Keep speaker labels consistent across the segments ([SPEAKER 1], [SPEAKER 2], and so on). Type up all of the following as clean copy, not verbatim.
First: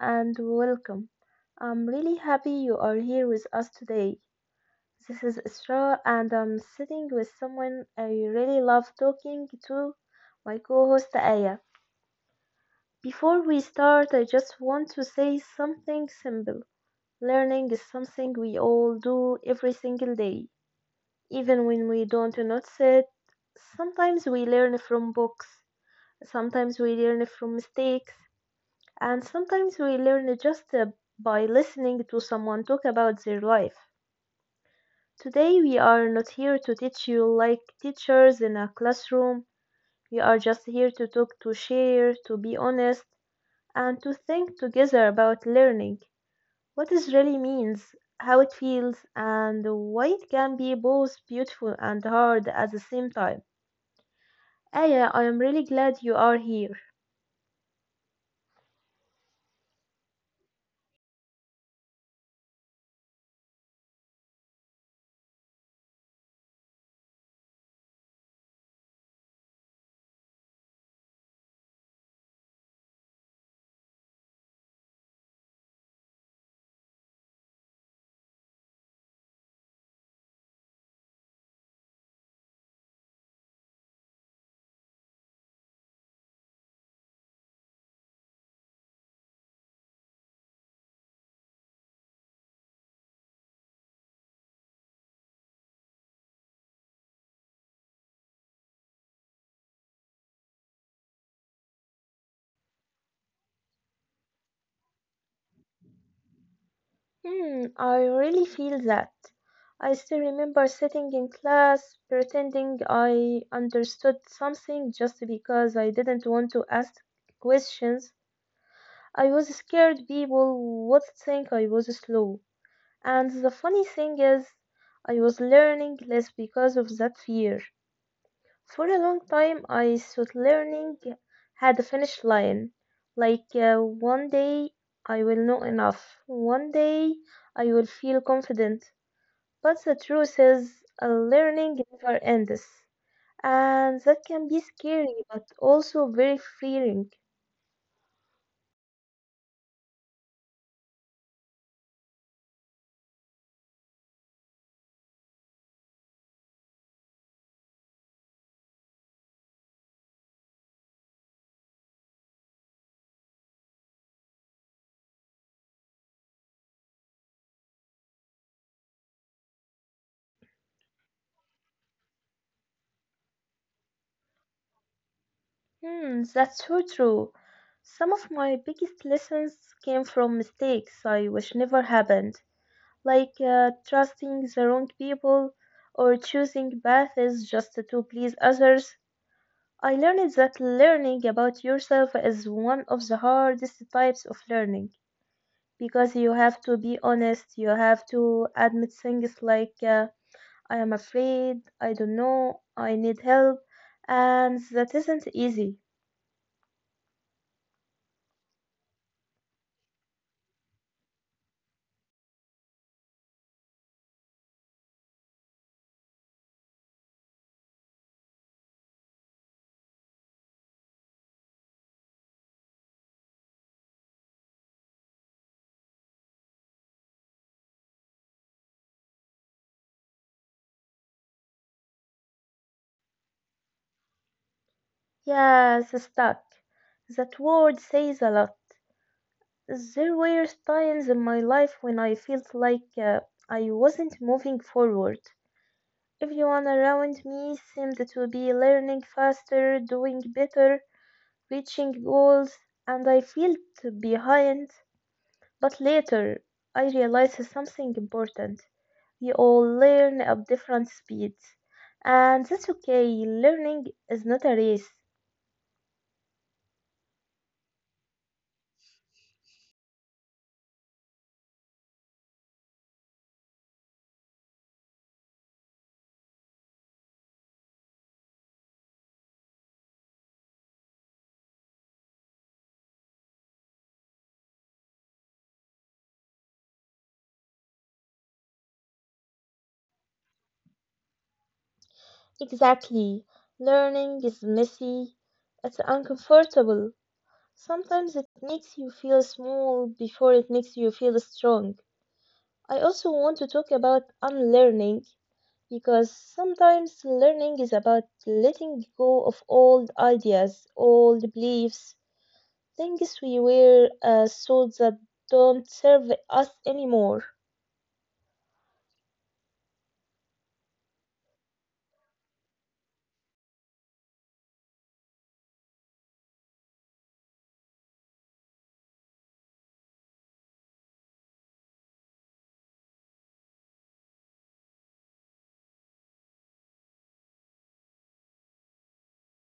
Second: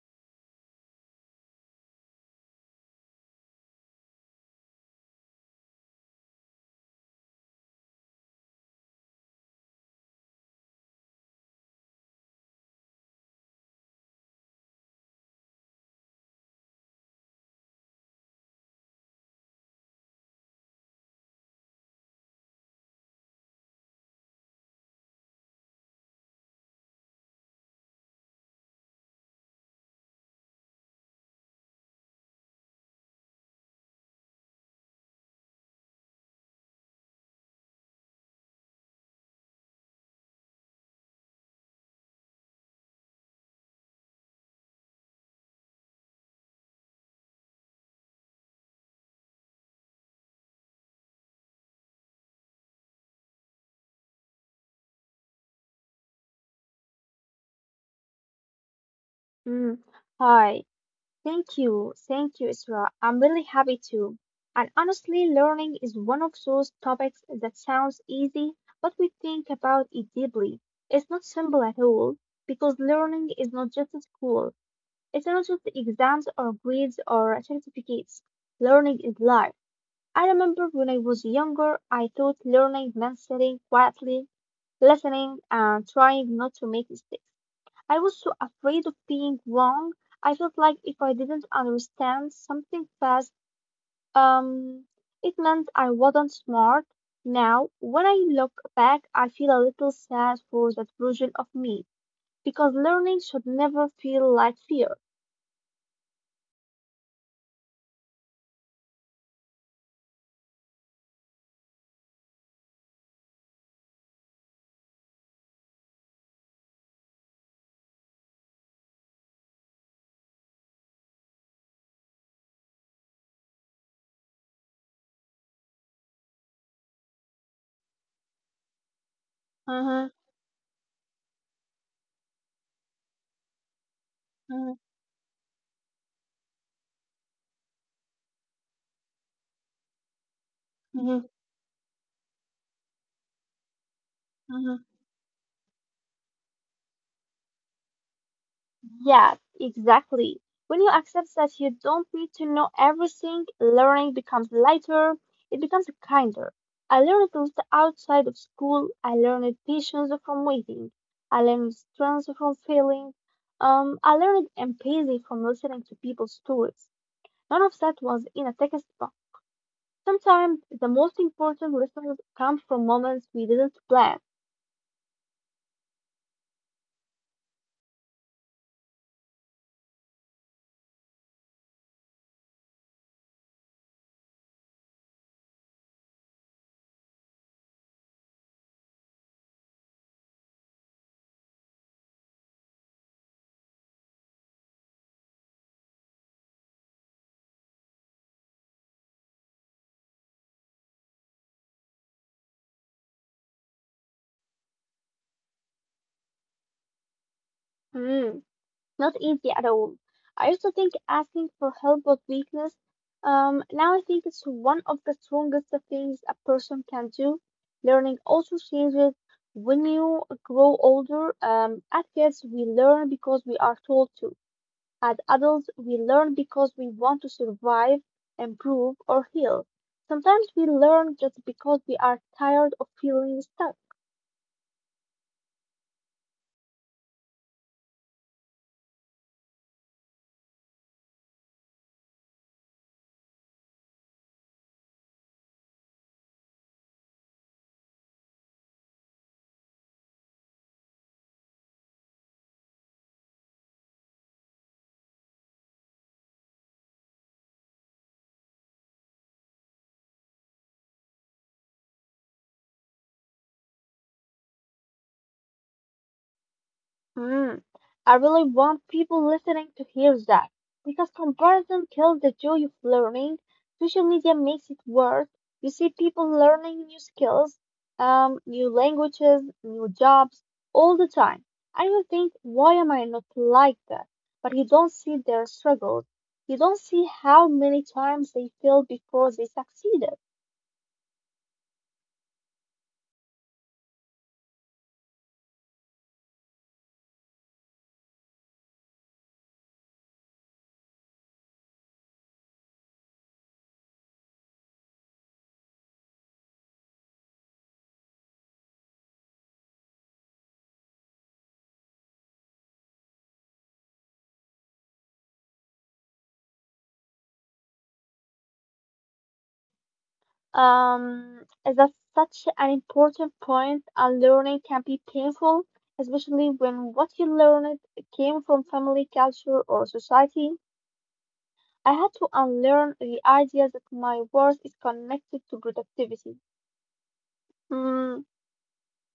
[SPEAKER 1] and welcome. I'm really happy you are here with us today. This is Isra, and I'm sitting with someone I really love talking to, my co host Aya. Before we start, I just want to say something simple. Learning is something we all do every single day, even when we don't notice it. Sometimes we learn from books, sometimes we learn from mistakes. And sometimes we learn just by listening to someone talk about their life. Today, we are not here to teach you like teachers in a classroom. We are just here to talk, to share, to be honest, and to think together about learning. What it really means, how it feels, and why it can be both beautiful and hard at the same time. Aya, I am really glad you are here.
[SPEAKER 2] Mm, hi, thank you, Isra. I'm really happy too. And honestly, learning is one of those topics that sounds easy, but we think about it deeply. It's not simple at all, because learning is not just at school. It's not just exams or grades or certificates. Learning is life. I remember when I was younger, I thought learning meant sitting quietly, listening, and trying not to make mistakes. I was so afraid of being wrong. I felt like if I didn't understand something fast, um, it meant I wasn't smart. Now, when I look back, I feel a little sad for that version of me because learning should never feel like fear.
[SPEAKER 1] Hmm, I really feel that. I still remember sitting in class pretending I understood something just because I didn't want to ask questions. I was scared people would think I was slow. And the funny thing is, I was learning less because of that fear. For a long time, I
[SPEAKER 2] Uh-huh,
[SPEAKER 1] thought learning had a finish line. Like, one day
[SPEAKER 2] uh-huh,
[SPEAKER 1] I will know enough. One day I will feel confident. But the truth is,
[SPEAKER 2] uh-huh,
[SPEAKER 1] learning never ends. And that can be
[SPEAKER 2] uh-huh.
[SPEAKER 1] scary, but also very freeing.
[SPEAKER 2] Yes, exactly. When you accept that you don't need to know everything, learning becomes lighter, it becomes kinder. I learned to look outside of school, I learned patience from waiting, I learned strength from failing, I learned empathy from listening to people's stories. None of that was in a textbook. Sometimes the most important lessons come from moments we didn't plan.
[SPEAKER 1] Hmm, that's so true. Some of my biggest lessons came from mistakes I wish never happened, like trusting the wrong people or choosing paths just to please others. I learned that learning about yourself is one of the hardest types of learning, because you have to be honest. You have to admit things like I am afraid, I don't know, I need help, and that isn't easy.
[SPEAKER 2] Not easy at all. I used to think asking for help was weakness. Now I think it's one of the strongest things a person can do. Learning also changes when you grow older. As kids, we learn because we are told to. As adults, we learn because we want to survive, improve, or heal. Sometimes we learn just because we are tired of feeling stuck.
[SPEAKER 1] Yes, stuck, that word says a lot. There were times in my life when I felt like I wasn't moving forward. Everyone around me seemed to be learning faster, doing better, reaching goals, and I felt behind. But later, I realized something important. We all learn at different speeds, and that's okay. Learning is not a race.
[SPEAKER 2] Mm, I really want people listening to hear that because comparison kills the joy of learning. Social media makes it worse. You see people learning new skills, new languages, new jobs all the time. And you think, why am I not like that? But you don't see their struggles. You don't see how many times they failed before they succeeded.
[SPEAKER 1] Exactly. Learning is messy, it's uncomfortable. Sometimes it makes you feel small before it makes you feel strong. I also want to talk about unlearning, because sometimes learning is about letting go of old ideas, old beliefs, things we wear so that don't serve us anymore.
[SPEAKER 2] That's such an important point. Unlearning can be painful, especially when what you learned came from family culture or society. I had to unlearn the idea that my worth is connected to productivity, mm,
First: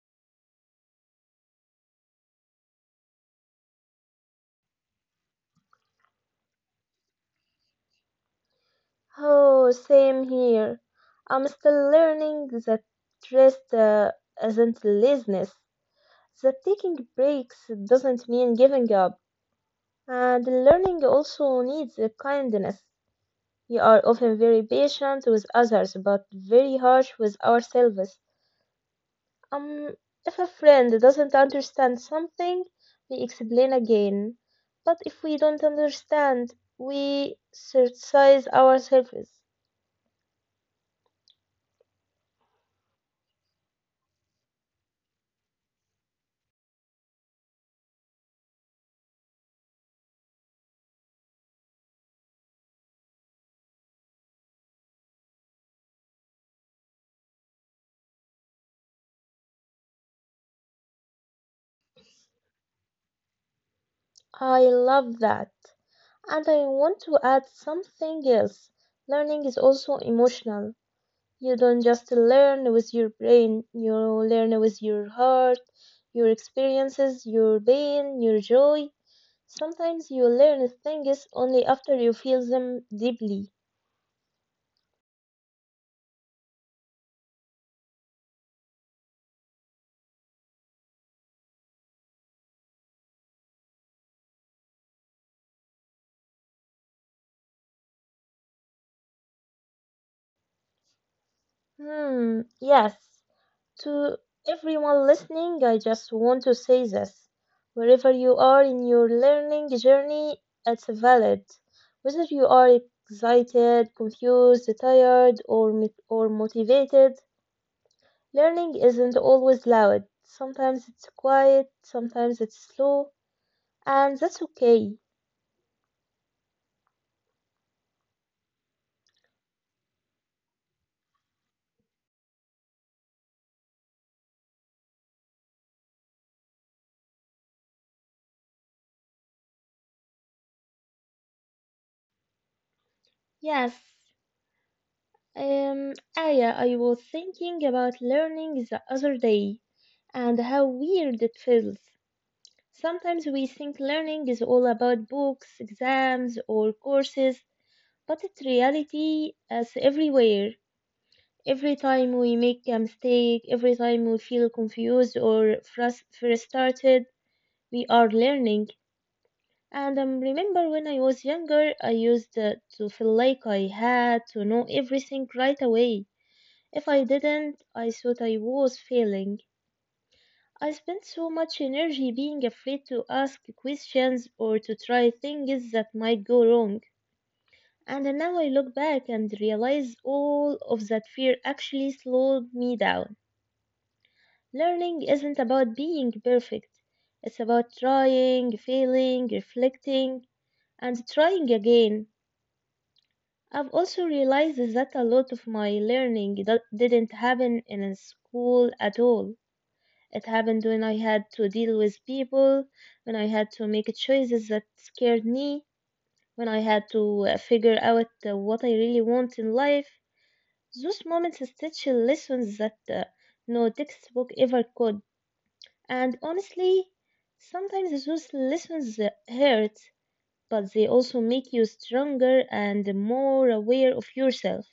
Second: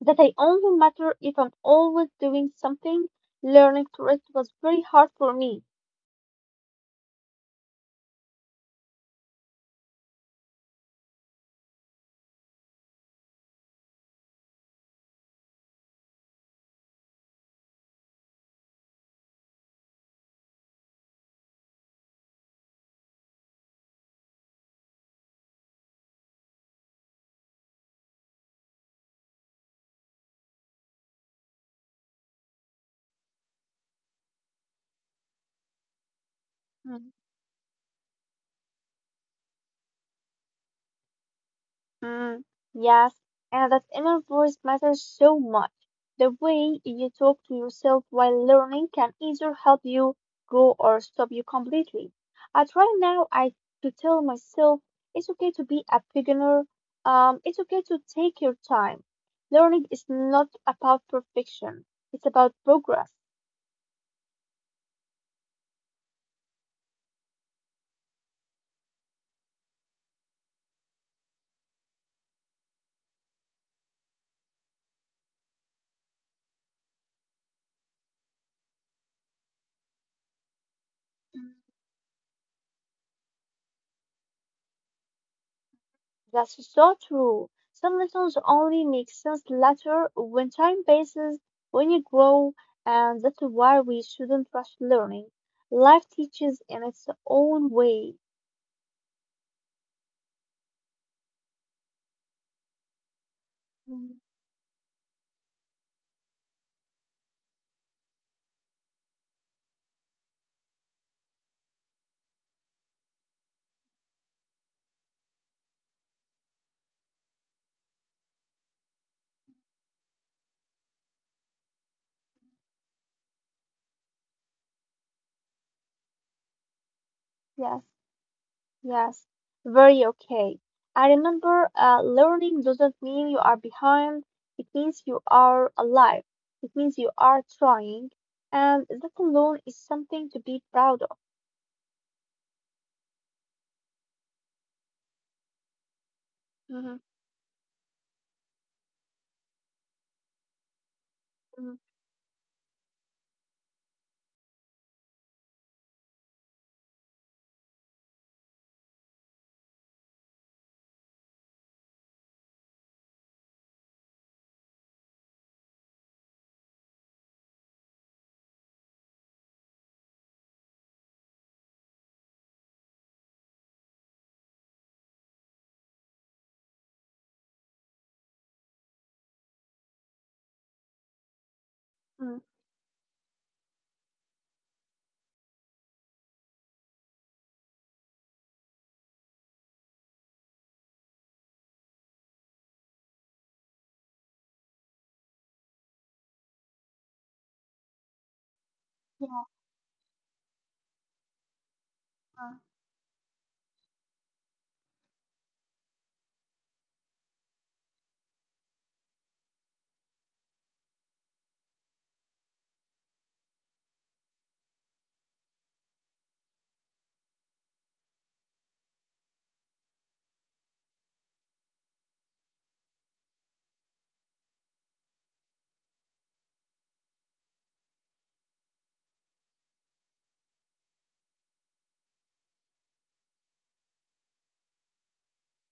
[SPEAKER 2] that I only matter if I'm always doing something. Learning to rest was very hard for me.
[SPEAKER 1] Oh, same here. I'm still learning that rest isn't laziness, that taking breaks doesn't mean giving up, and learning also needs a kindness. We are often very patient with others, but very harsh with ourselves. Um, if a friend doesn't understand something, we explain again. But if we don't understand,
[SPEAKER 2] Hmm.
[SPEAKER 1] we criticize ourselves.
[SPEAKER 2] Mm, yes, and that inner voice matters so much. The way you talk to yourself while learning can either help you grow or stop you completely. I try now I to tell myself it's okay to be a beginner. It's okay to take your time. Learning is not about perfection. It's about progress.
[SPEAKER 1] I love that. And I want to add something else. Learning is also emotional. You don't just learn with your brain, you learn with your heart, your experiences, your pain, your joy. Sometimes you learn things only after you feel them deeply.
[SPEAKER 2] That's so true. Some lessons only make sense later when time passes, when you grow, and that's why we shouldn't rush learning. Life teaches in its own way.
[SPEAKER 1] Hmm, yes. To
[SPEAKER 2] Mm,
[SPEAKER 1] everyone listening, I just want to say this. Wherever you are in your learning journey, it's valid. Whether you are excited, confused, tired, or motivated, learning isn't always loud. Sometimes it's quiet, sometimes it's slow, and that's okay.
[SPEAKER 2] yes, yes, very okay. I remember learning doesn't mean you are behind, it means you are alive, it means you are trying, and that alone is something to be proud of.
[SPEAKER 1] Yes. Aya, I
[SPEAKER 2] Mhm,
[SPEAKER 1] was thinking about learning the other day and how weird it
[SPEAKER 2] mhm,
[SPEAKER 1] feels. Sometimes we think learning is all about books, exams, or courses, but in reality as everywhere. Every time we make a mistake, every time we feel confused or frustrated, we are learning. And I remember when I was younger, I used to feel like I had to know everything right away. If I didn't, I thought I was failing. I spend so much
[SPEAKER 2] mhm.
[SPEAKER 1] energy being afraid to ask questions or to try things that might go wrong. And now I look back and realize all of that fear actually slowed me down. Learning isn't about being perfect, it's about trying,
[SPEAKER 2] Yeah.
[SPEAKER 1] failing, reflecting, and trying
[SPEAKER 2] Uh-huh.
[SPEAKER 1] again. I've also realized that a lot of my learning didn't happen in a school at all. It happened when I had to deal with people, when I had to make choices that scared me, when I had to figure out what I really want in life. Those moments teach you lessons that no textbook ever could. And honestly, sometimes those lessons hurt, but they also make you stronger and more aware of yourself.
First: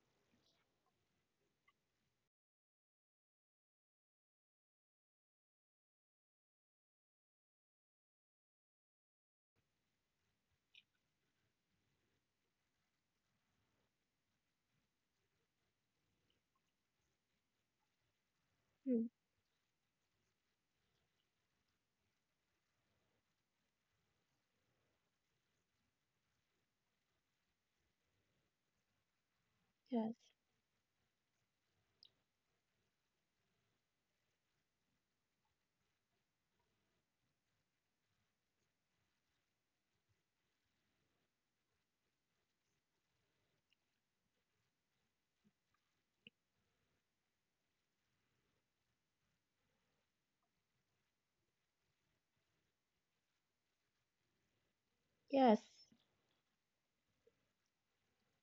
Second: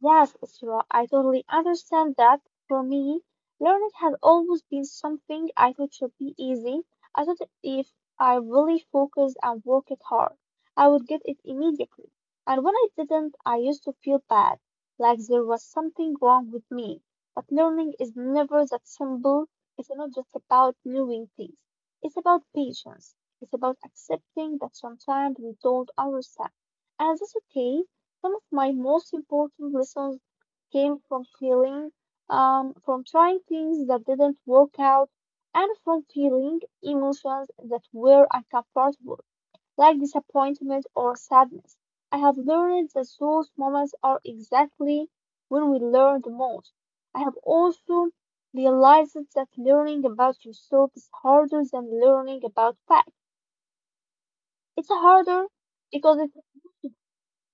[SPEAKER 2] Yes, Isra, I totally understand that. For me, learning has always been something I thought should be easy. I thought if I really focused and worked hard, I would get it immediately. And when I didn't, I used to feel bad, like there was something wrong with me. But learning is
[SPEAKER 1] Hmm,
[SPEAKER 2] never that simple. It's not just about knowing things. It's about patience. It's about accepting that sometimes we don't understand. And that's okay. Some of my most
[SPEAKER 1] yes,
[SPEAKER 2] important lessons came from feeling, from trying things that didn't work out, and from feeling emotions that were uncomfortable, like disappointment or sadness. I have learned that those moments are exactly when we learn the most. I have also realized that learning about yourself is harder than learning about facts.
[SPEAKER 1] yes.
[SPEAKER 2] It's harder because it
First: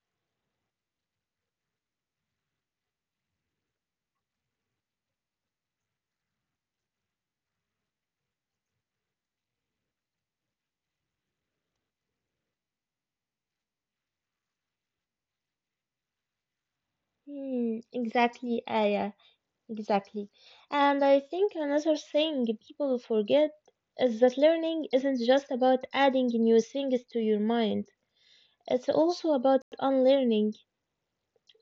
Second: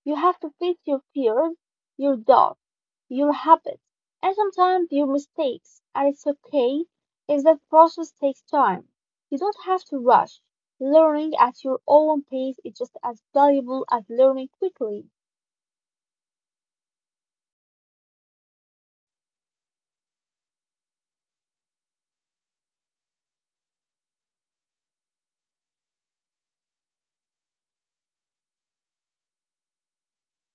[SPEAKER 2] you have to face your fears, your doubts, your habits, and sometimes your mistakes, and it's okay if that process takes time. You don't have to rush. Learning at your own pace is just as valuable as learning quickly.
[SPEAKER 1] Hmm, exactly, Aya. Exactly. And I think another thing people forget is that learning isn't just about adding new things to your mind. It's also about unlearning,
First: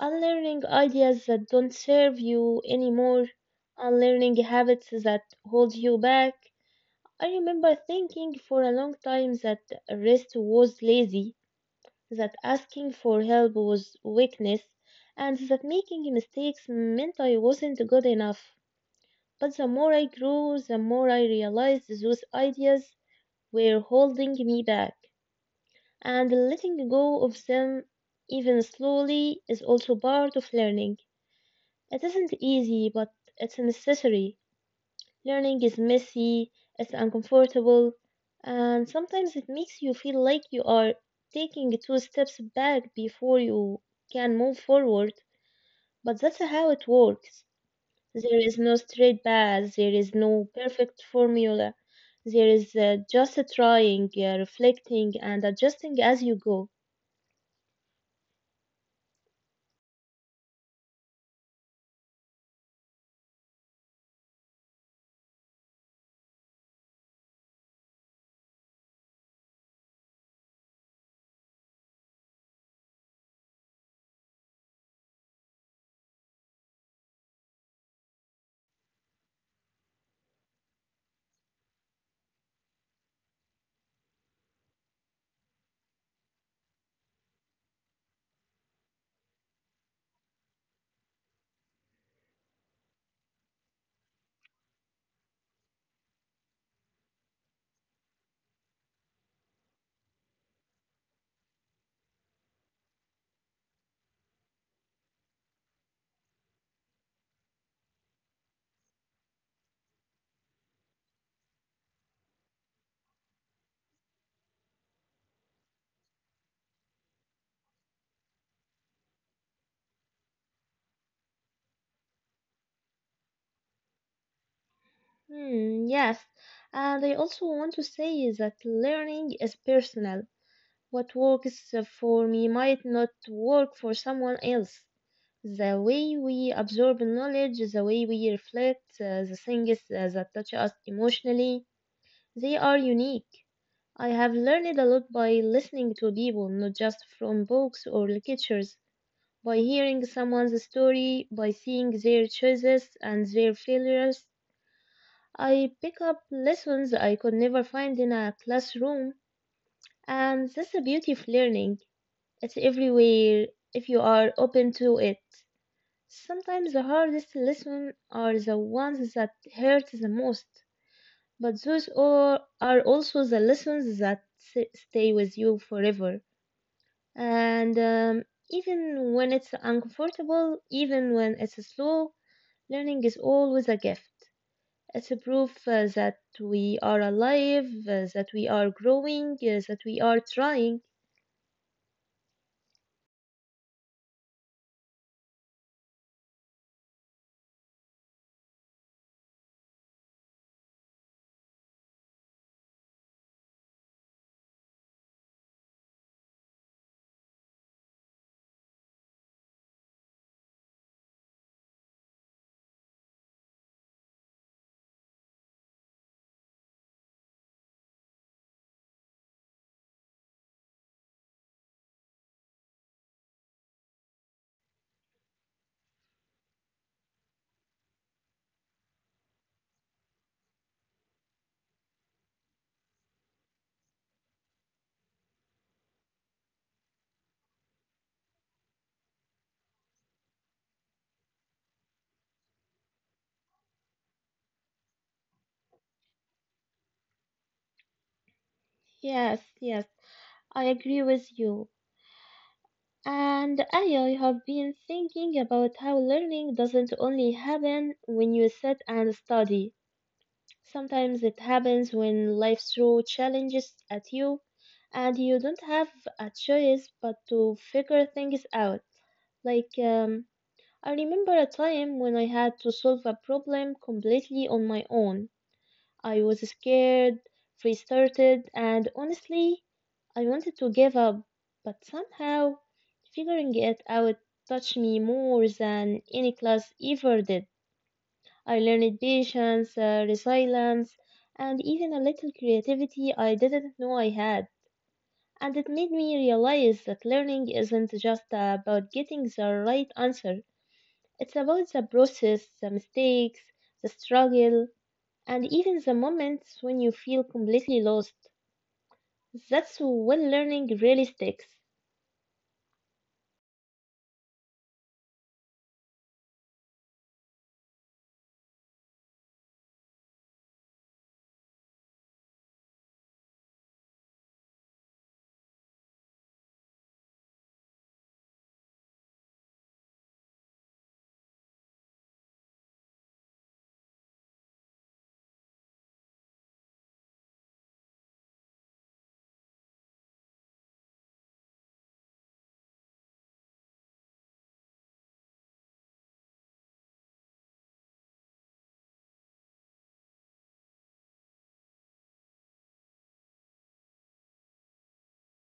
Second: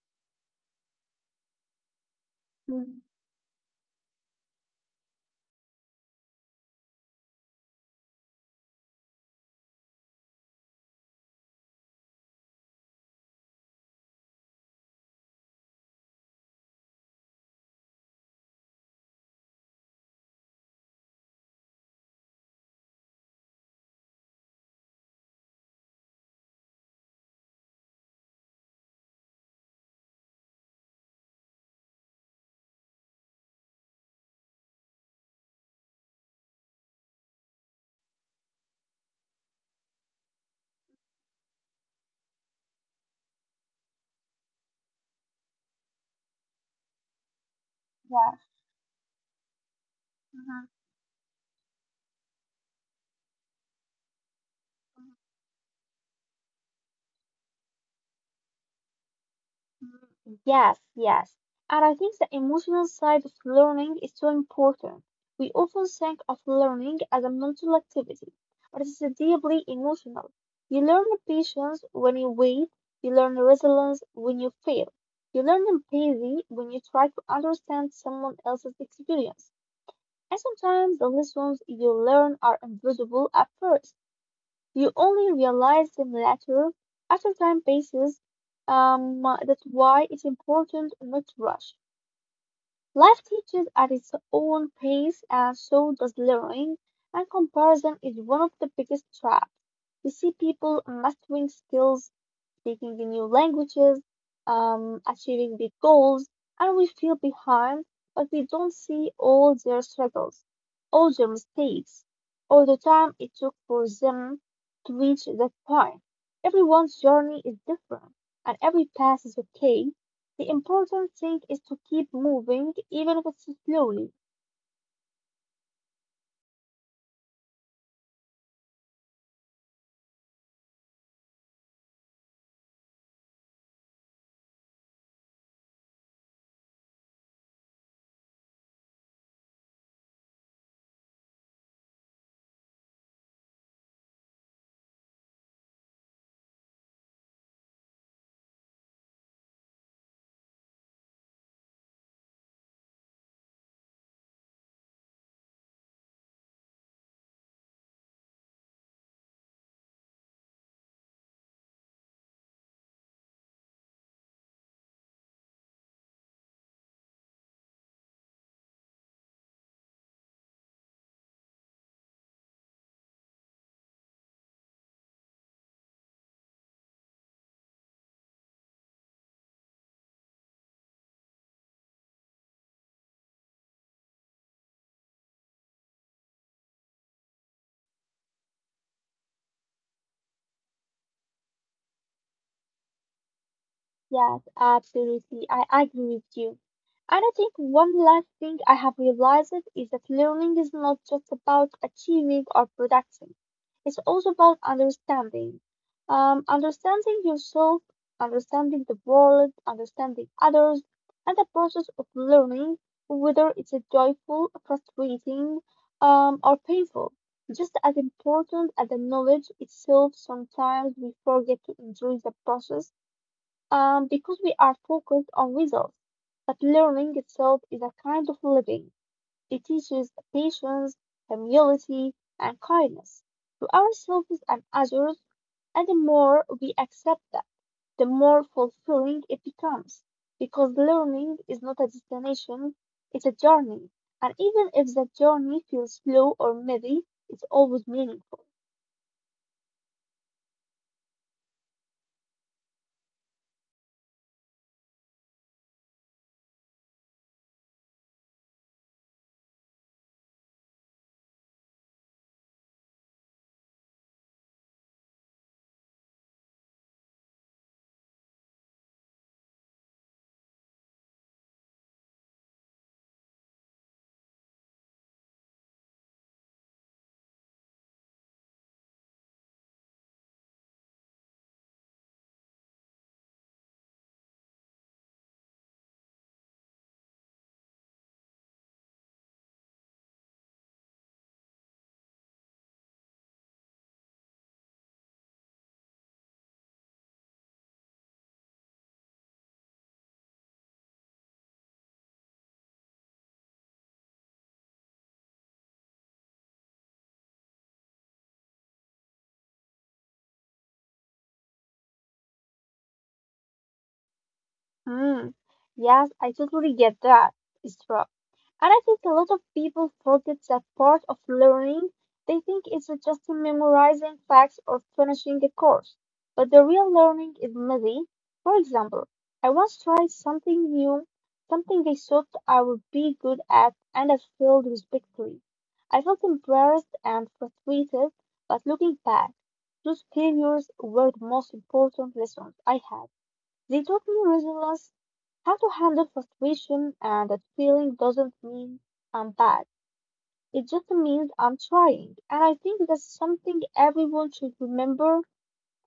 [SPEAKER 1] unlearning ideas that don't serve you
[SPEAKER 2] Mm,
[SPEAKER 1] anymore, unlearning habits that hold you back. I remember thinking for a long time that rest was lazy, that asking for help was weakness, and that making mistakes meant I wasn't good enough. But the more I grew, the more I realized those ideas were holding me back, and letting go of them, even slowly, is also part of learning. It isn't easy, but it's necessary. Learning is messy, it's uncomfortable, and sometimes it makes you feel like you are taking two steps back before you can move forward, but that's how it works.
[SPEAKER 2] yeah.
[SPEAKER 1] There is no straight path, there is
[SPEAKER 2] Mhm.
[SPEAKER 1] no perfect formula. There is just trying, reflecting, and adjusting as you go.
[SPEAKER 2] Mm, yes, yes. And I think the emotional side of learning is so important. We often think of learning as a mental activity, but it's deeply emotional. You learn patience when you wait, you learn resilience when you fail, you learn empathy when you try to understand someone else's experience. And sometimes the lessons you learn are invisible at first. You only realize them later, after time passes. That's why it's important not to rush. Life teaches at its own pace, and so does learning. And comparison is one of the biggest traps. We see people mastering skills speaking the new languages, achieving big goals, and we feel behind, but we don't see all their struggles, all their mistakes, all the time it took for them to reach that point. Everyone's journey is different, and every path is okay. The important thing is to keep moving, even if it's slowly.
[SPEAKER 1] Hmm, yes. And I also want to say is that learning is personal. What works for me might not work for someone else. The way we absorb knowledge, the way we reflect, the things that touch us emotionally, they are unique. I have learned a lot by listening to people, not just from books or lectures, by hearing someone's story, by seeing their choices and their failures. I pick up lessons I could never find in a classroom, and that's the beauty of learning. It's everywhere if you are open to it. Sometimes the hardest lessons are the ones that hurt the most, but those are also the lessons that stay with you forever. And even when it's uncomfortable, even when it's slow, learning is always a gift. It's a proof that we are alive, that we are growing, that we are trying.
[SPEAKER 2] Yes, absolutely. I agree with you. And I think one last thing I have realized is that learning is not just about achieving or production. It's also about understanding. Understanding yourself, understanding the world, understanding others, and the process of learning, whether it's a joyful, frustrating, or painful. Just as important as the knowledge itself, sometimes we forget to enjoy the process because we are focused on results. But learning itself is a kind of living. It teaches patience, humility, and kindness to ourselves and others, and the more we accept that, the more fulfilling it becomes. Because learning is not a destination, it's a journey. And even if that journey feels slow or heavy, it's always meaningful.
[SPEAKER 1] Yes, yes, I agree with you. And I have been thinking about how learning doesn't only happen when you sit and study. Sometimes it happens when life throws challenges at you and you don't have a choice but to figure things out. Like, I remember a time when I had to solve a problem completely on my own. I was scared, frustrated, and honestly, I wanted to give up, but somehow figuring it out touched me more than any class ever did. I learned patience, resilience, and even a little creativity I didn't know I had. And it made me realize that learning isn't just about getting the right answer, it's about the process, the mistakes, the struggle, and even the moments when you feel completely lost. That's when learning really sticks.
[SPEAKER 2] Hmm. Yes, I totally get that, Isra. And I think a lot of people forget that part of learning. They think it's just memorizing facts or finishing a course. But the real learning is messy. For example, I once tried something new, something I thought I would be good at, and I failed respectfully. I felt embarrassed and frustrated, but looking back, those failures were the most important lessons I had. They taught me resilience, how to handle frustration, and that feeling doesn't mean I'm bad. It just means I'm trying. And I think that's something everyone should remember.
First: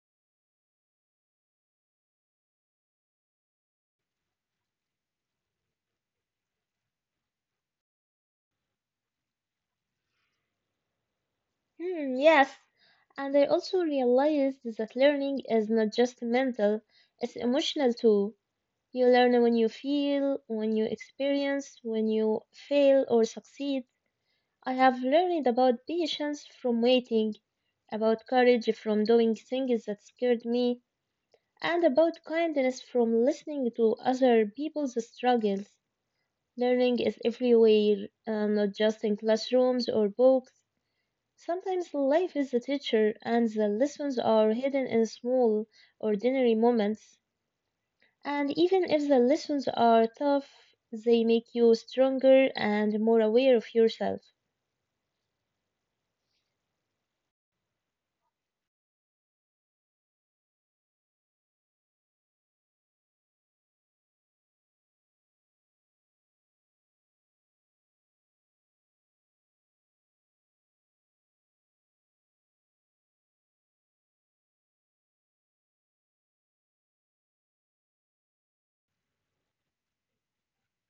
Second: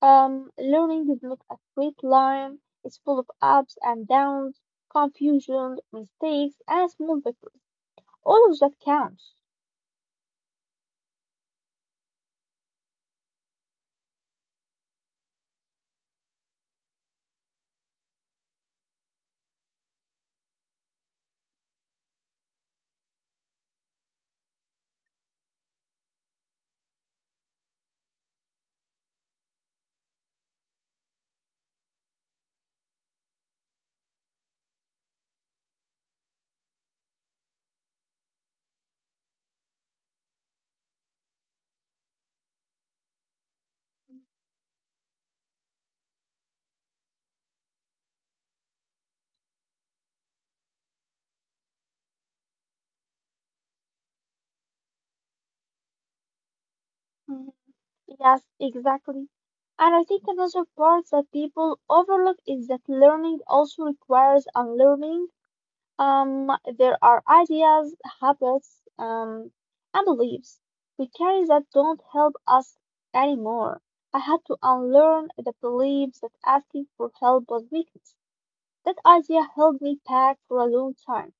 [SPEAKER 2] Learning is not a straight line, it's full of ups and downs, confusion, mistakes, and small victories. All of that counts.
[SPEAKER 1] Hmm, yes, and I also realized that learning is not just mental, it's emotional too. You learn when you feel, when you experience, when you fail or succeed. I have learned about patience from waiting, about courage from doing things that scared me, and about kindness from listening to other people's struggles. Learning is everywhere, not just in classrooms or books. Sometimes life is the teacher, and the lessons are hidden in small, ordinary moments. And even if the lessons are tough, they make you stronger and more aware of yourself.
[SPEAKER 2] Mhm. Yes, exactly. And I think another part that people overlook is that learning also requires unlearning. Um, there are ideas, habits, um, and beliefs we carry that don't help us anymore. I had to unlearn the beliefs that asking for help was weakness. That idea held me back for a long time.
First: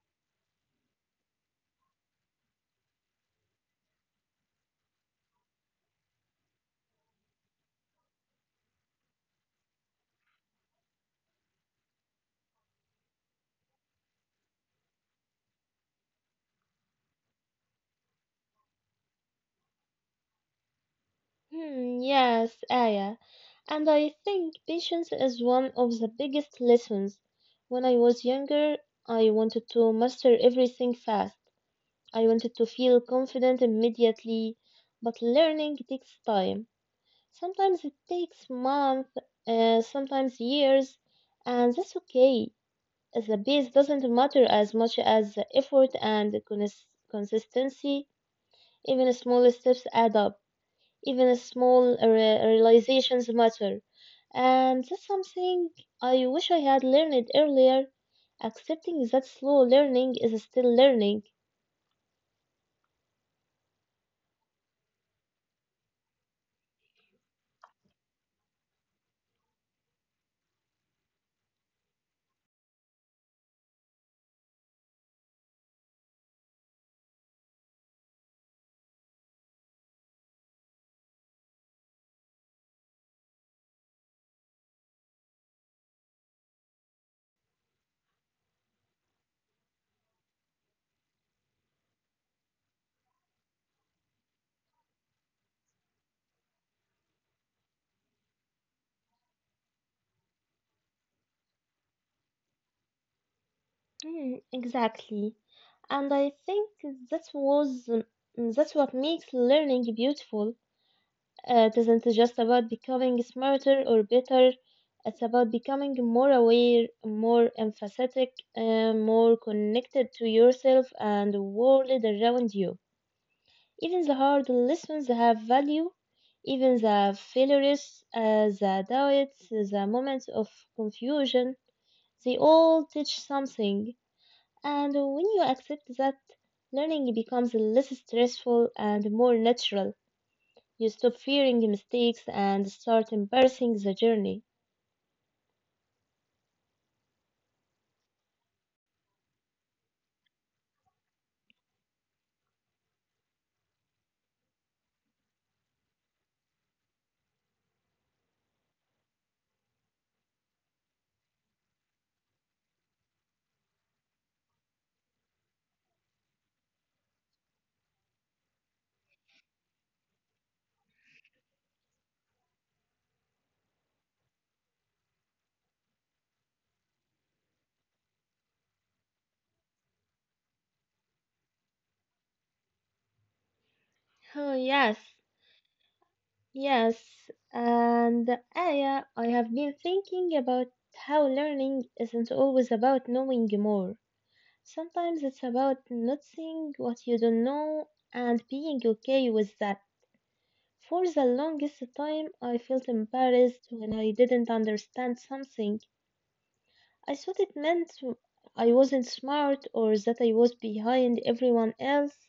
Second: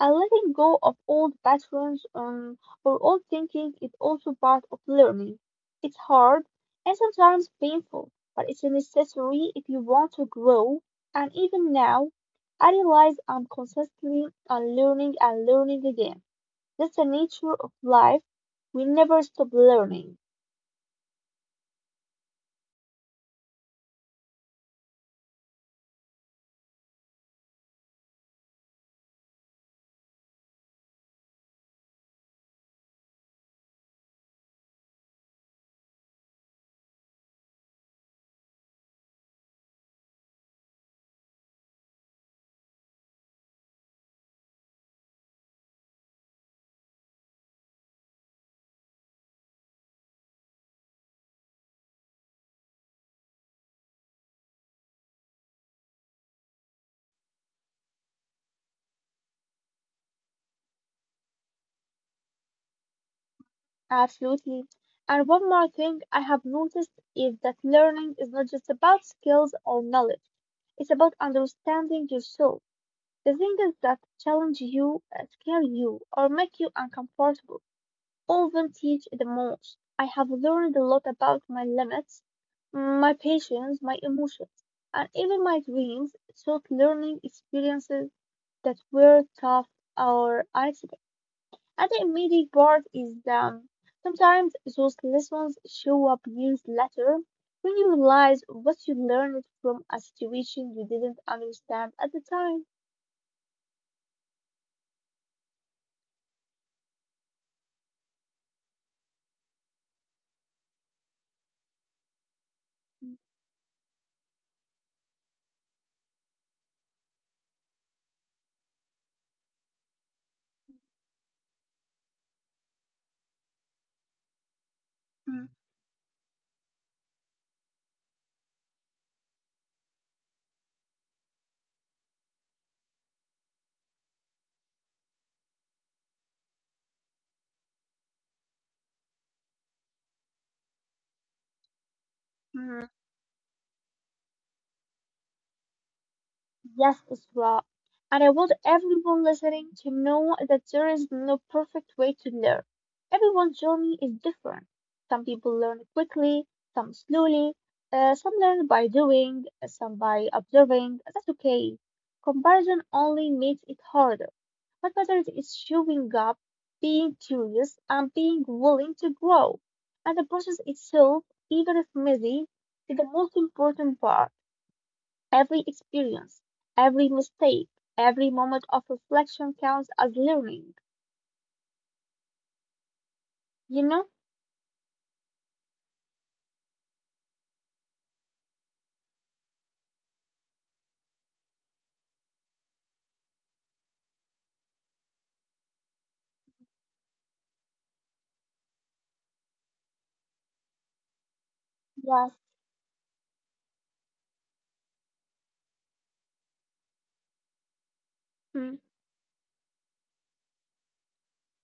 [SPEAKER 2] And letting go of old patterns or old thinking is also part of learning. It's hard and sometimes painful, but it's necessary if you want to grow. And even now, I realize I'm constantly unlearning and learning again. That's the nature of life. We never stop learning.
[SPEAKER 1] Hmm, yes, Aya. And I think patience is one of the biggest lessons. When I was younger, I wanted to master everything fast. I wanted to feel confident immediately, but learning takes time. Sometimes it takes months, sometimes years, and that's okay. The pace doesn't matter as much as the effort and the consistency. Even small steps add up. Even small realizations matter. And that's something I wish I had learned earlier. Accepting that slow learning is still learning.
[SPEAKER 2] Absolutely. And one more thing I have noticed is that learning is not just about skills or knowledge. It's about understanding yourself. The things that challenge you, scare you, or make you uncomfortable often teach the most. I have learned a lot about my limits, my patience, my emotions, and even my dreams through learning experiences that were tough or unexpected. And the immediate part is that sometimes those lessons show up years later when you realize what you learned from a situation you didn't understand at the time.
[SPEAKER 1] Mm, exactly. And I think that was that's what makes learning beautiful. It isn't just about becoming smarter or better. It's about becoming more aware, more empathetic, more connected to yourself and the world around you. Even the hard lessons have value. Even the failures, the doubts, the moments of confusion, they all teach something. And when you accept that, learning becomes less stressful and more natural. You stop fearing mistakes and start embracing the
[SPEAKER 2] Mhm.
[SPEAKER 1] journey.
[SPEAKER 2] Yes, Isra. And I want everyone listening to know that there is no perfect way to learn. Everyone's journey is different. Some people learn quickly, some slowly, some learn by doing, some by observing. That's okay. Comparison only makes it harder. What matters is showing up, being curious, and being willing to grow. And the process itself, even if messy, is the most important part. Every experience, every mistake, every moment of reflection counts as learning,
[SPEAKER 1] Oh,
[SPEAKER 2] you
[SPEAKER 1] yes,
[SPEAKER 2] know?
[SPEAKER 1] yes. And Aya, I have been thinking about how learning isn't always about knowing more. Sometimes it's about not seeing what you don't know and being okay with that. For the longest time, I felt
[SPEAKER 2] Yes.
[SPEAKER 1] embarrassed when I didn't understand something. I thought it meant I wasn't
[SPEAKER 2] Mm,
[SPEAKER 1] smart or that I was behind everyone else.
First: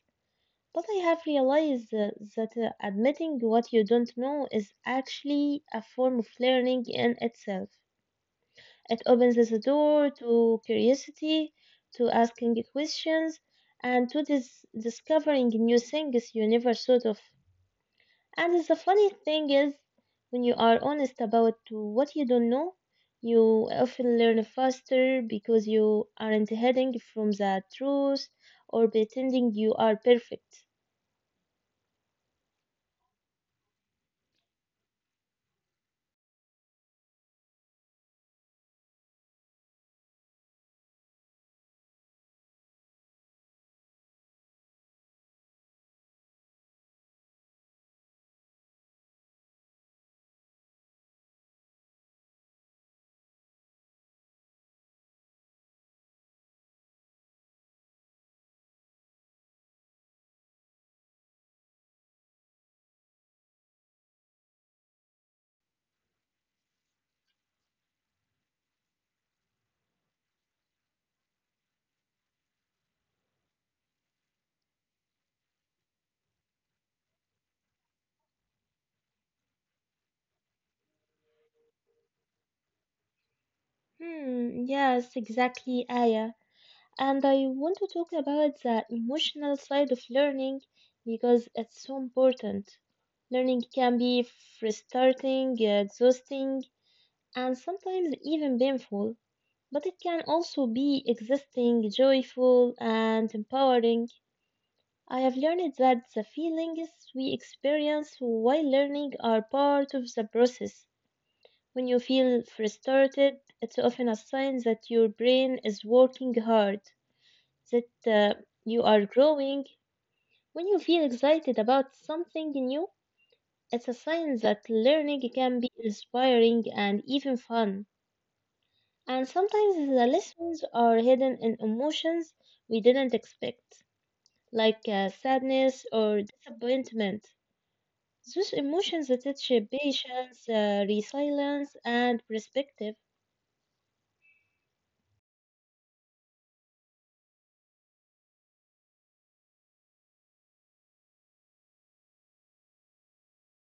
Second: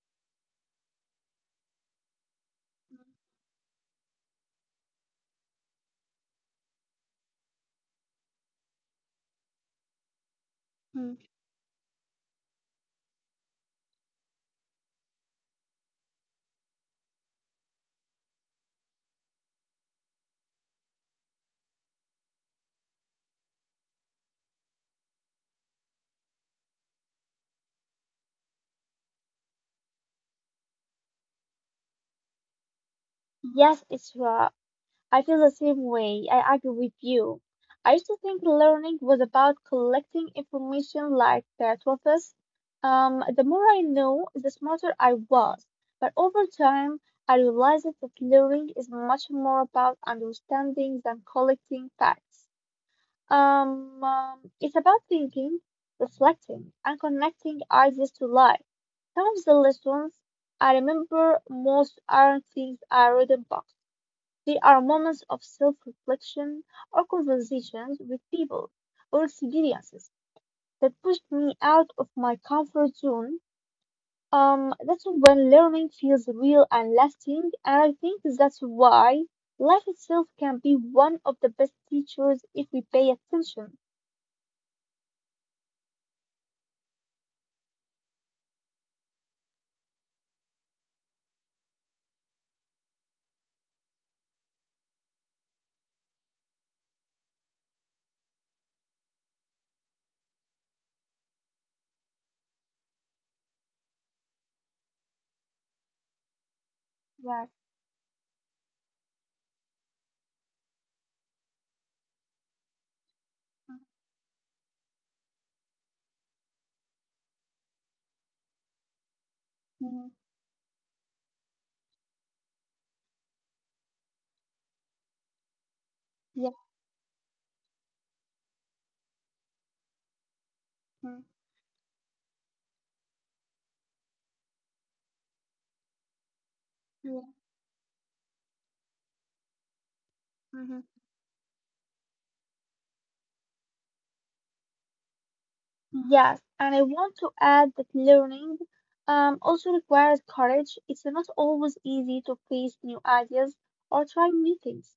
[SPEAKER 1] But I have realized that admitting what you don't know is actually a form of learning in itself. It opens the door to
[SPEAKER 2] mm.
[SPEAKER 1] curiosity, to asking questions, and to discovering new things you never thought of. And the funny thing is, when you are honest about what you don't know, you often learn faster because you aren't hiding from the truth or pretending you are perfect.
[SPEAKER 2] Yes, it's right. I feel the same way. I agree with you. I used to think learning was about collecting information like the trophies. The more I know, the smarter I was. But over time, I realized that learning is much more about understanding than collecting facts. It's about thinking, reflecting, and connecting ideas to life. Some of the lessons I remember most aren't things I read in books. They are moments of self-reflection or conversations with people or experiences that pushed me out of my comfort zone. That's when learning feels real and lasting, and I think that's why life itself can be one of the best teachers if we pay attention.
[SPEAKER 1] Hmm, yes, exactly, Aya. And I want to talk about the emotional side of learning because it's so important. Learning can be frustrating, exhausting, and sometimes even painful, but it can also be existing, joyful, and empowering. I have learned that the
[SPEAKER 2] Yes.
[SPEAKER 1] feelings we experience while learning are part of the process. When you feel frustrated, it's often a sign that your brain is working hard, that you
[SPEAKER 2] Mhm.
[SPEAKER 1] are growing. When you feel excited about something new, it's a sign that
[SPEAKER 2] Yeah.
[SPEAKER 1] learning can be inspiring and even fun. And sometimes
[SPEAKER 2] Mm,
[SPEAKER 1] the lessons are hidden in emotions we didn't expect, like sadness
[SPEAKER 2] yeah.
[SPEAKER 1] or disappointment. Those emotions teach
[SPEAKER 2] Mhm.
[SPEAKER 1] patience, resilience, and perspective.
[SPEAKER 2] Yes, and I want to add that learning also requires courage. It's not always easy to face new ideas or try new things.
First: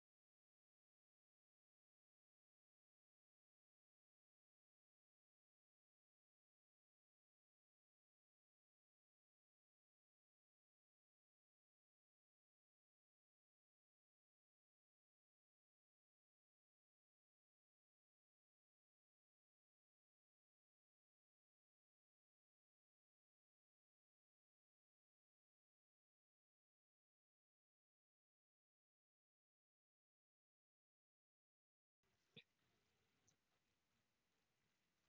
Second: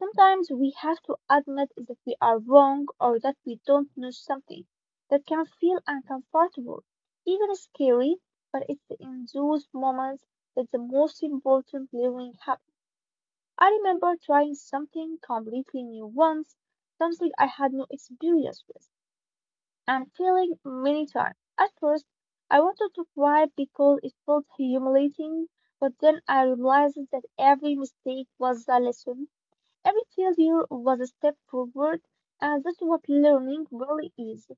[SPEAKER 2] Sometimes we have to admit that we are wrong or that we don't know something. That can feel uncomfortable, even scary, but it's in those moments that the most important learning happens. I remember trying something completely new once, something I had no experience with. I'm feeling many times. At first, I wanted to cry because it felt humiliating, but then I realized that every mistake was a lesson, every failure was a step forward, and that's what learning really is.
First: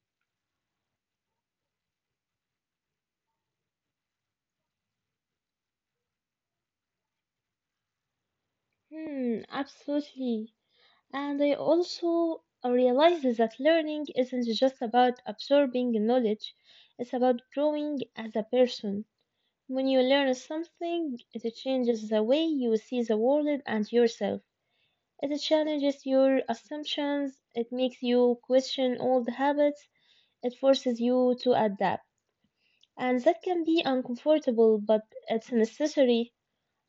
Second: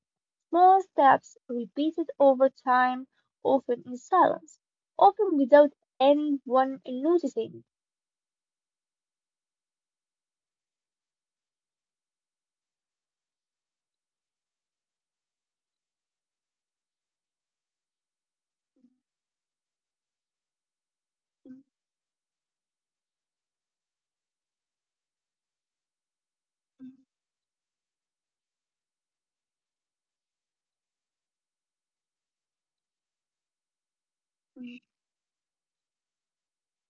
[SPEAKER 2] Small steps repeated over time, often in silence, often without anyone noticing.
[SPEAKER 1] Hmm, absolutely. And I also realized that learning isn't just about absorbing knowledge, it's about growing as a person. When you learn something, it changes the way you see the world and yourself. It challenges your assumptions, it makes you question old habits, it forces you to adapt. And that can be uncomfortable, but it's necessary.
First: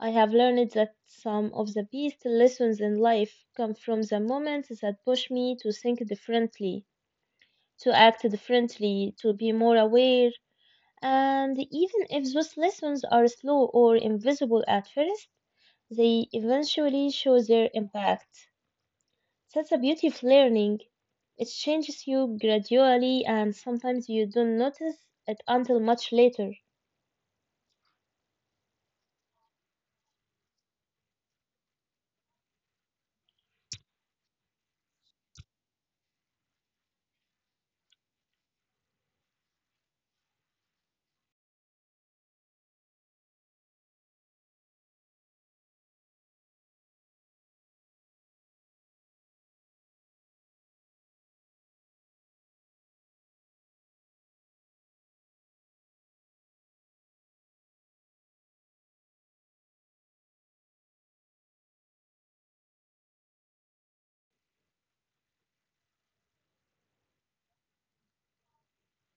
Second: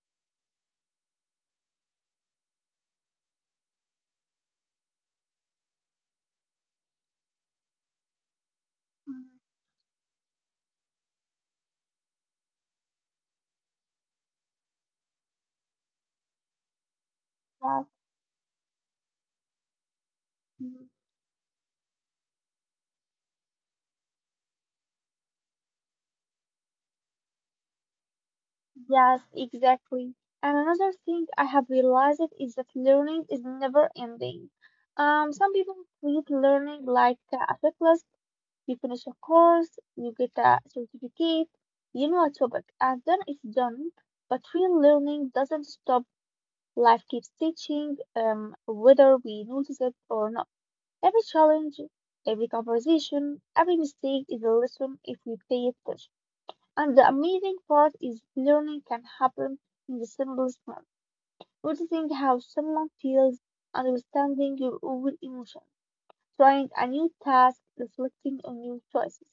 [SPEAKER 1] I have learned that some of the best lessons in life come from the moments that push me to think differently, to act differently, to be more aware. And even if those lessons are slow or invisible at first, they eventually show their impact. That's the beauty of learning. It changes you gradually, and sometimes you don't notice it until much later.
[SPEAKER 2] Yes, exactly. And another thing I have realized is that learning is never ending. Some people treat learning like a checklist. You finish a course, you get a certificate, you know a topic, and then it's done. But real learning doesn't stop. Life keeps teaching, whether we notice it or not. Every challenge, every conversation, every mistake is a lesson if we pay attention. And the amazing part is learning can happen in the simplest manner. Noticing how someone feels, understanding your own emotions, trying a new task, reflecting on your choices.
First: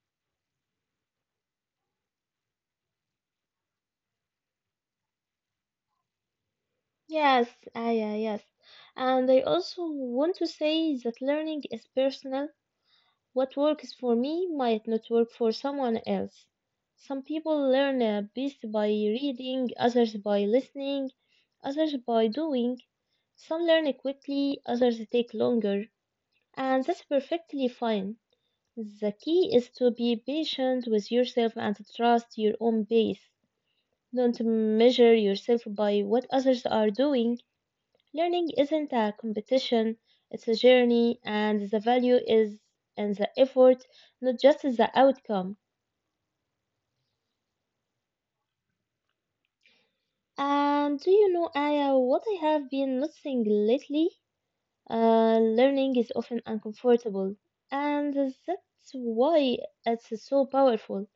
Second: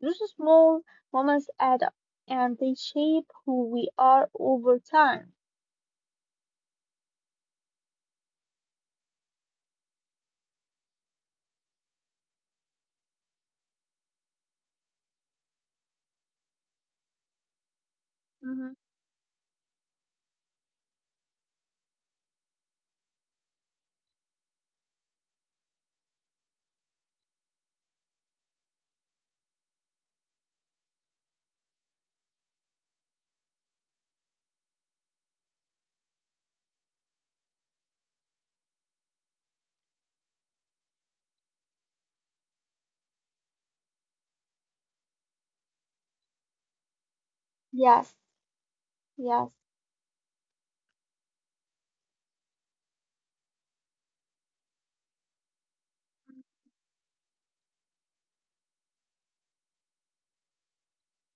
[SPEAKER 2] Those small moments add up and they shape who we are over time.
[SPEAKER 1] Yes, ah, yeah, yes. And I also want to say that learning is personal. What works for me might not work for someone else. Some people learn a best
[SPEAKER 2] Hmm.
[SPEAKER 1] by reading, others by listening, others by doing. Some learn quickly, others take longer, and that's perfectly fine. The key is to be patient with yourself and to trust your own pace. Don't measure yourself by what others are doing. Learning isn't a competition, it's a journey, and the value is in the effort, not just the outcome.
[SPEAKER 2] Yes, yes,
[SPEAKER 1] And do you know, Aya, what I have been noticing lately? Learning is often uncomfortable, and that's why it's so powerful.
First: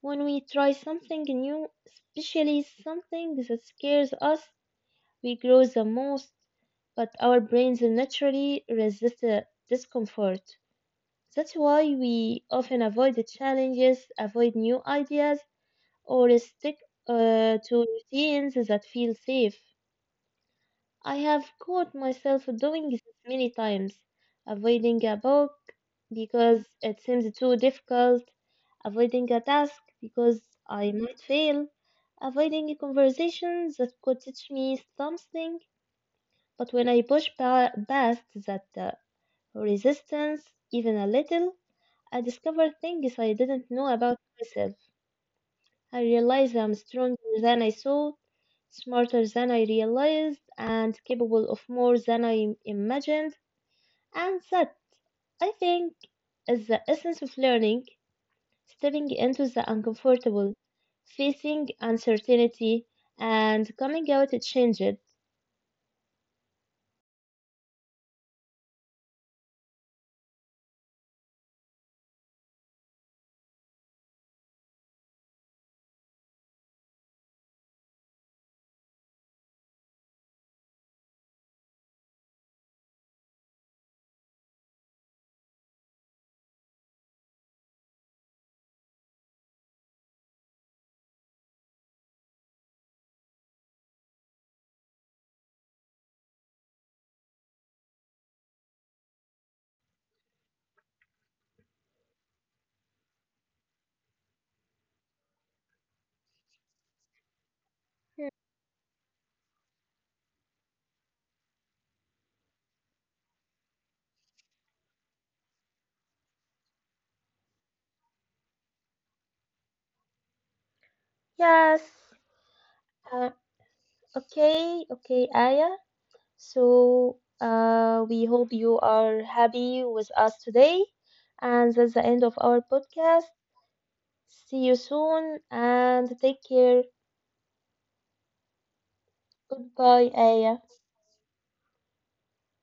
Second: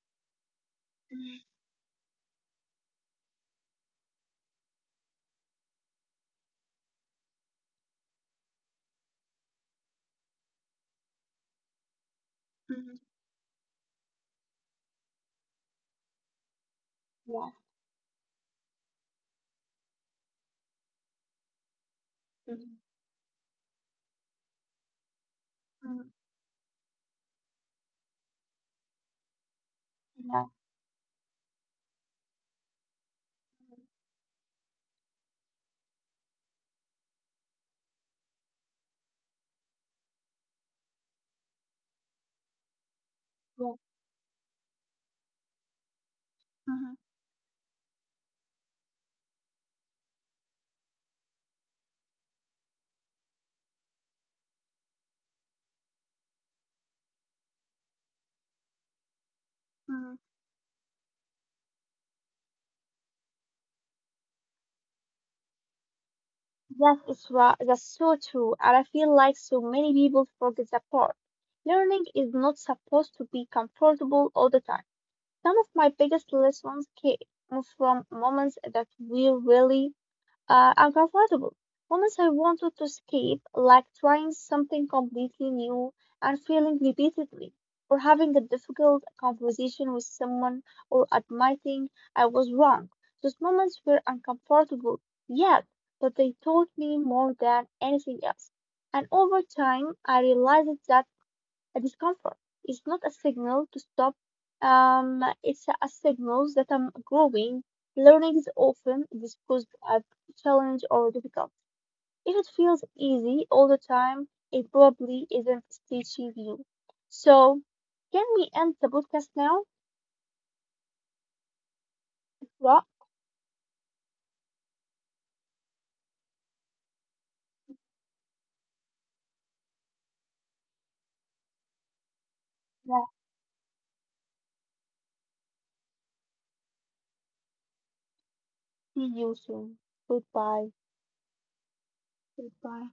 [SPEAKER 1] When we try something
[SPEAKER 2] mhm,
[SPEAKER 1] new, especially something that scares us, we grow the most, but our brains naturally resist discomfort. That's why we often
[SPEAKER 2] mhm,
[SPEAKER 1] avoid the challenges, avoid new ideas, or stick
[SPEAKER 2] yes,
[SPEAKER 1] to routines that feel safe. I have caught myself
[SPEAKER 2] mhm,
[SPEAKER 1] doing this many times, avoiding a book
[SPEAKER 2] mhm,
[SPEAKER 1] because it seems too difficult, avoiding a task
[SPEAKER 2] yes,
[SPEAKER 1] because I might fail, avoiding a
[SPEAKER 2] mhm,
[SPEAKER 1] conversation that could teach me something. But when I push past that resistance even a little, I discovered things I
[SPEAKER 2] yes.
[SPEAKER 1] didn't know about myself. I realized I'm
[SPEAKER 2] Mhm,
[SPEAKER 1] stronger than I thought, smarter than I realized, and capable of more than I imagined. And that, I think, is the essence of learning, stepping into the
[SPEAKER 2] mhm.
[SPEAKER 1] uncomfortable, facing uncertainty, and coming out changed.
[SPEAKER 2] Yes, it's right. That's so true. And I feel like so many people forget that part. Learning is not supposed to be comfortable all the time. Some of my biggest lessons came from moments that were really uncomfortable. Moments I wanted to escape, like trying something completely new and failing repeatedly, or having a difficult conversation with someone, or admitting I was wrong. Those moments were uncomfortable, yet, but they taught me more than anything else. And over time, I realized that a discomfort. It's not a signal to stop. It's a signal that I'm growing. Learning is often discussed as challenge or difficult. If it feels easy all the time, it probably isn't teaching you. So, can we end the podcast now?
[SPEAKER 1] Yes.
[SPEAKER 2] Well,
[SPEAKER 1] Uh, okay, okay, Aya. So, we hope you are happy with us today. And that's the end of our
[SPEAKER 2] yeah,
[SPEAKER 1] podcast. See you soon and take care.
[SPEAKER 2] see you soon.
[SPEAKER 1] Goodbye,
[SPEAKER 2] Goodbye.
[SPEAKER 1] Aya.
[SPEAKER 2] Goodbye.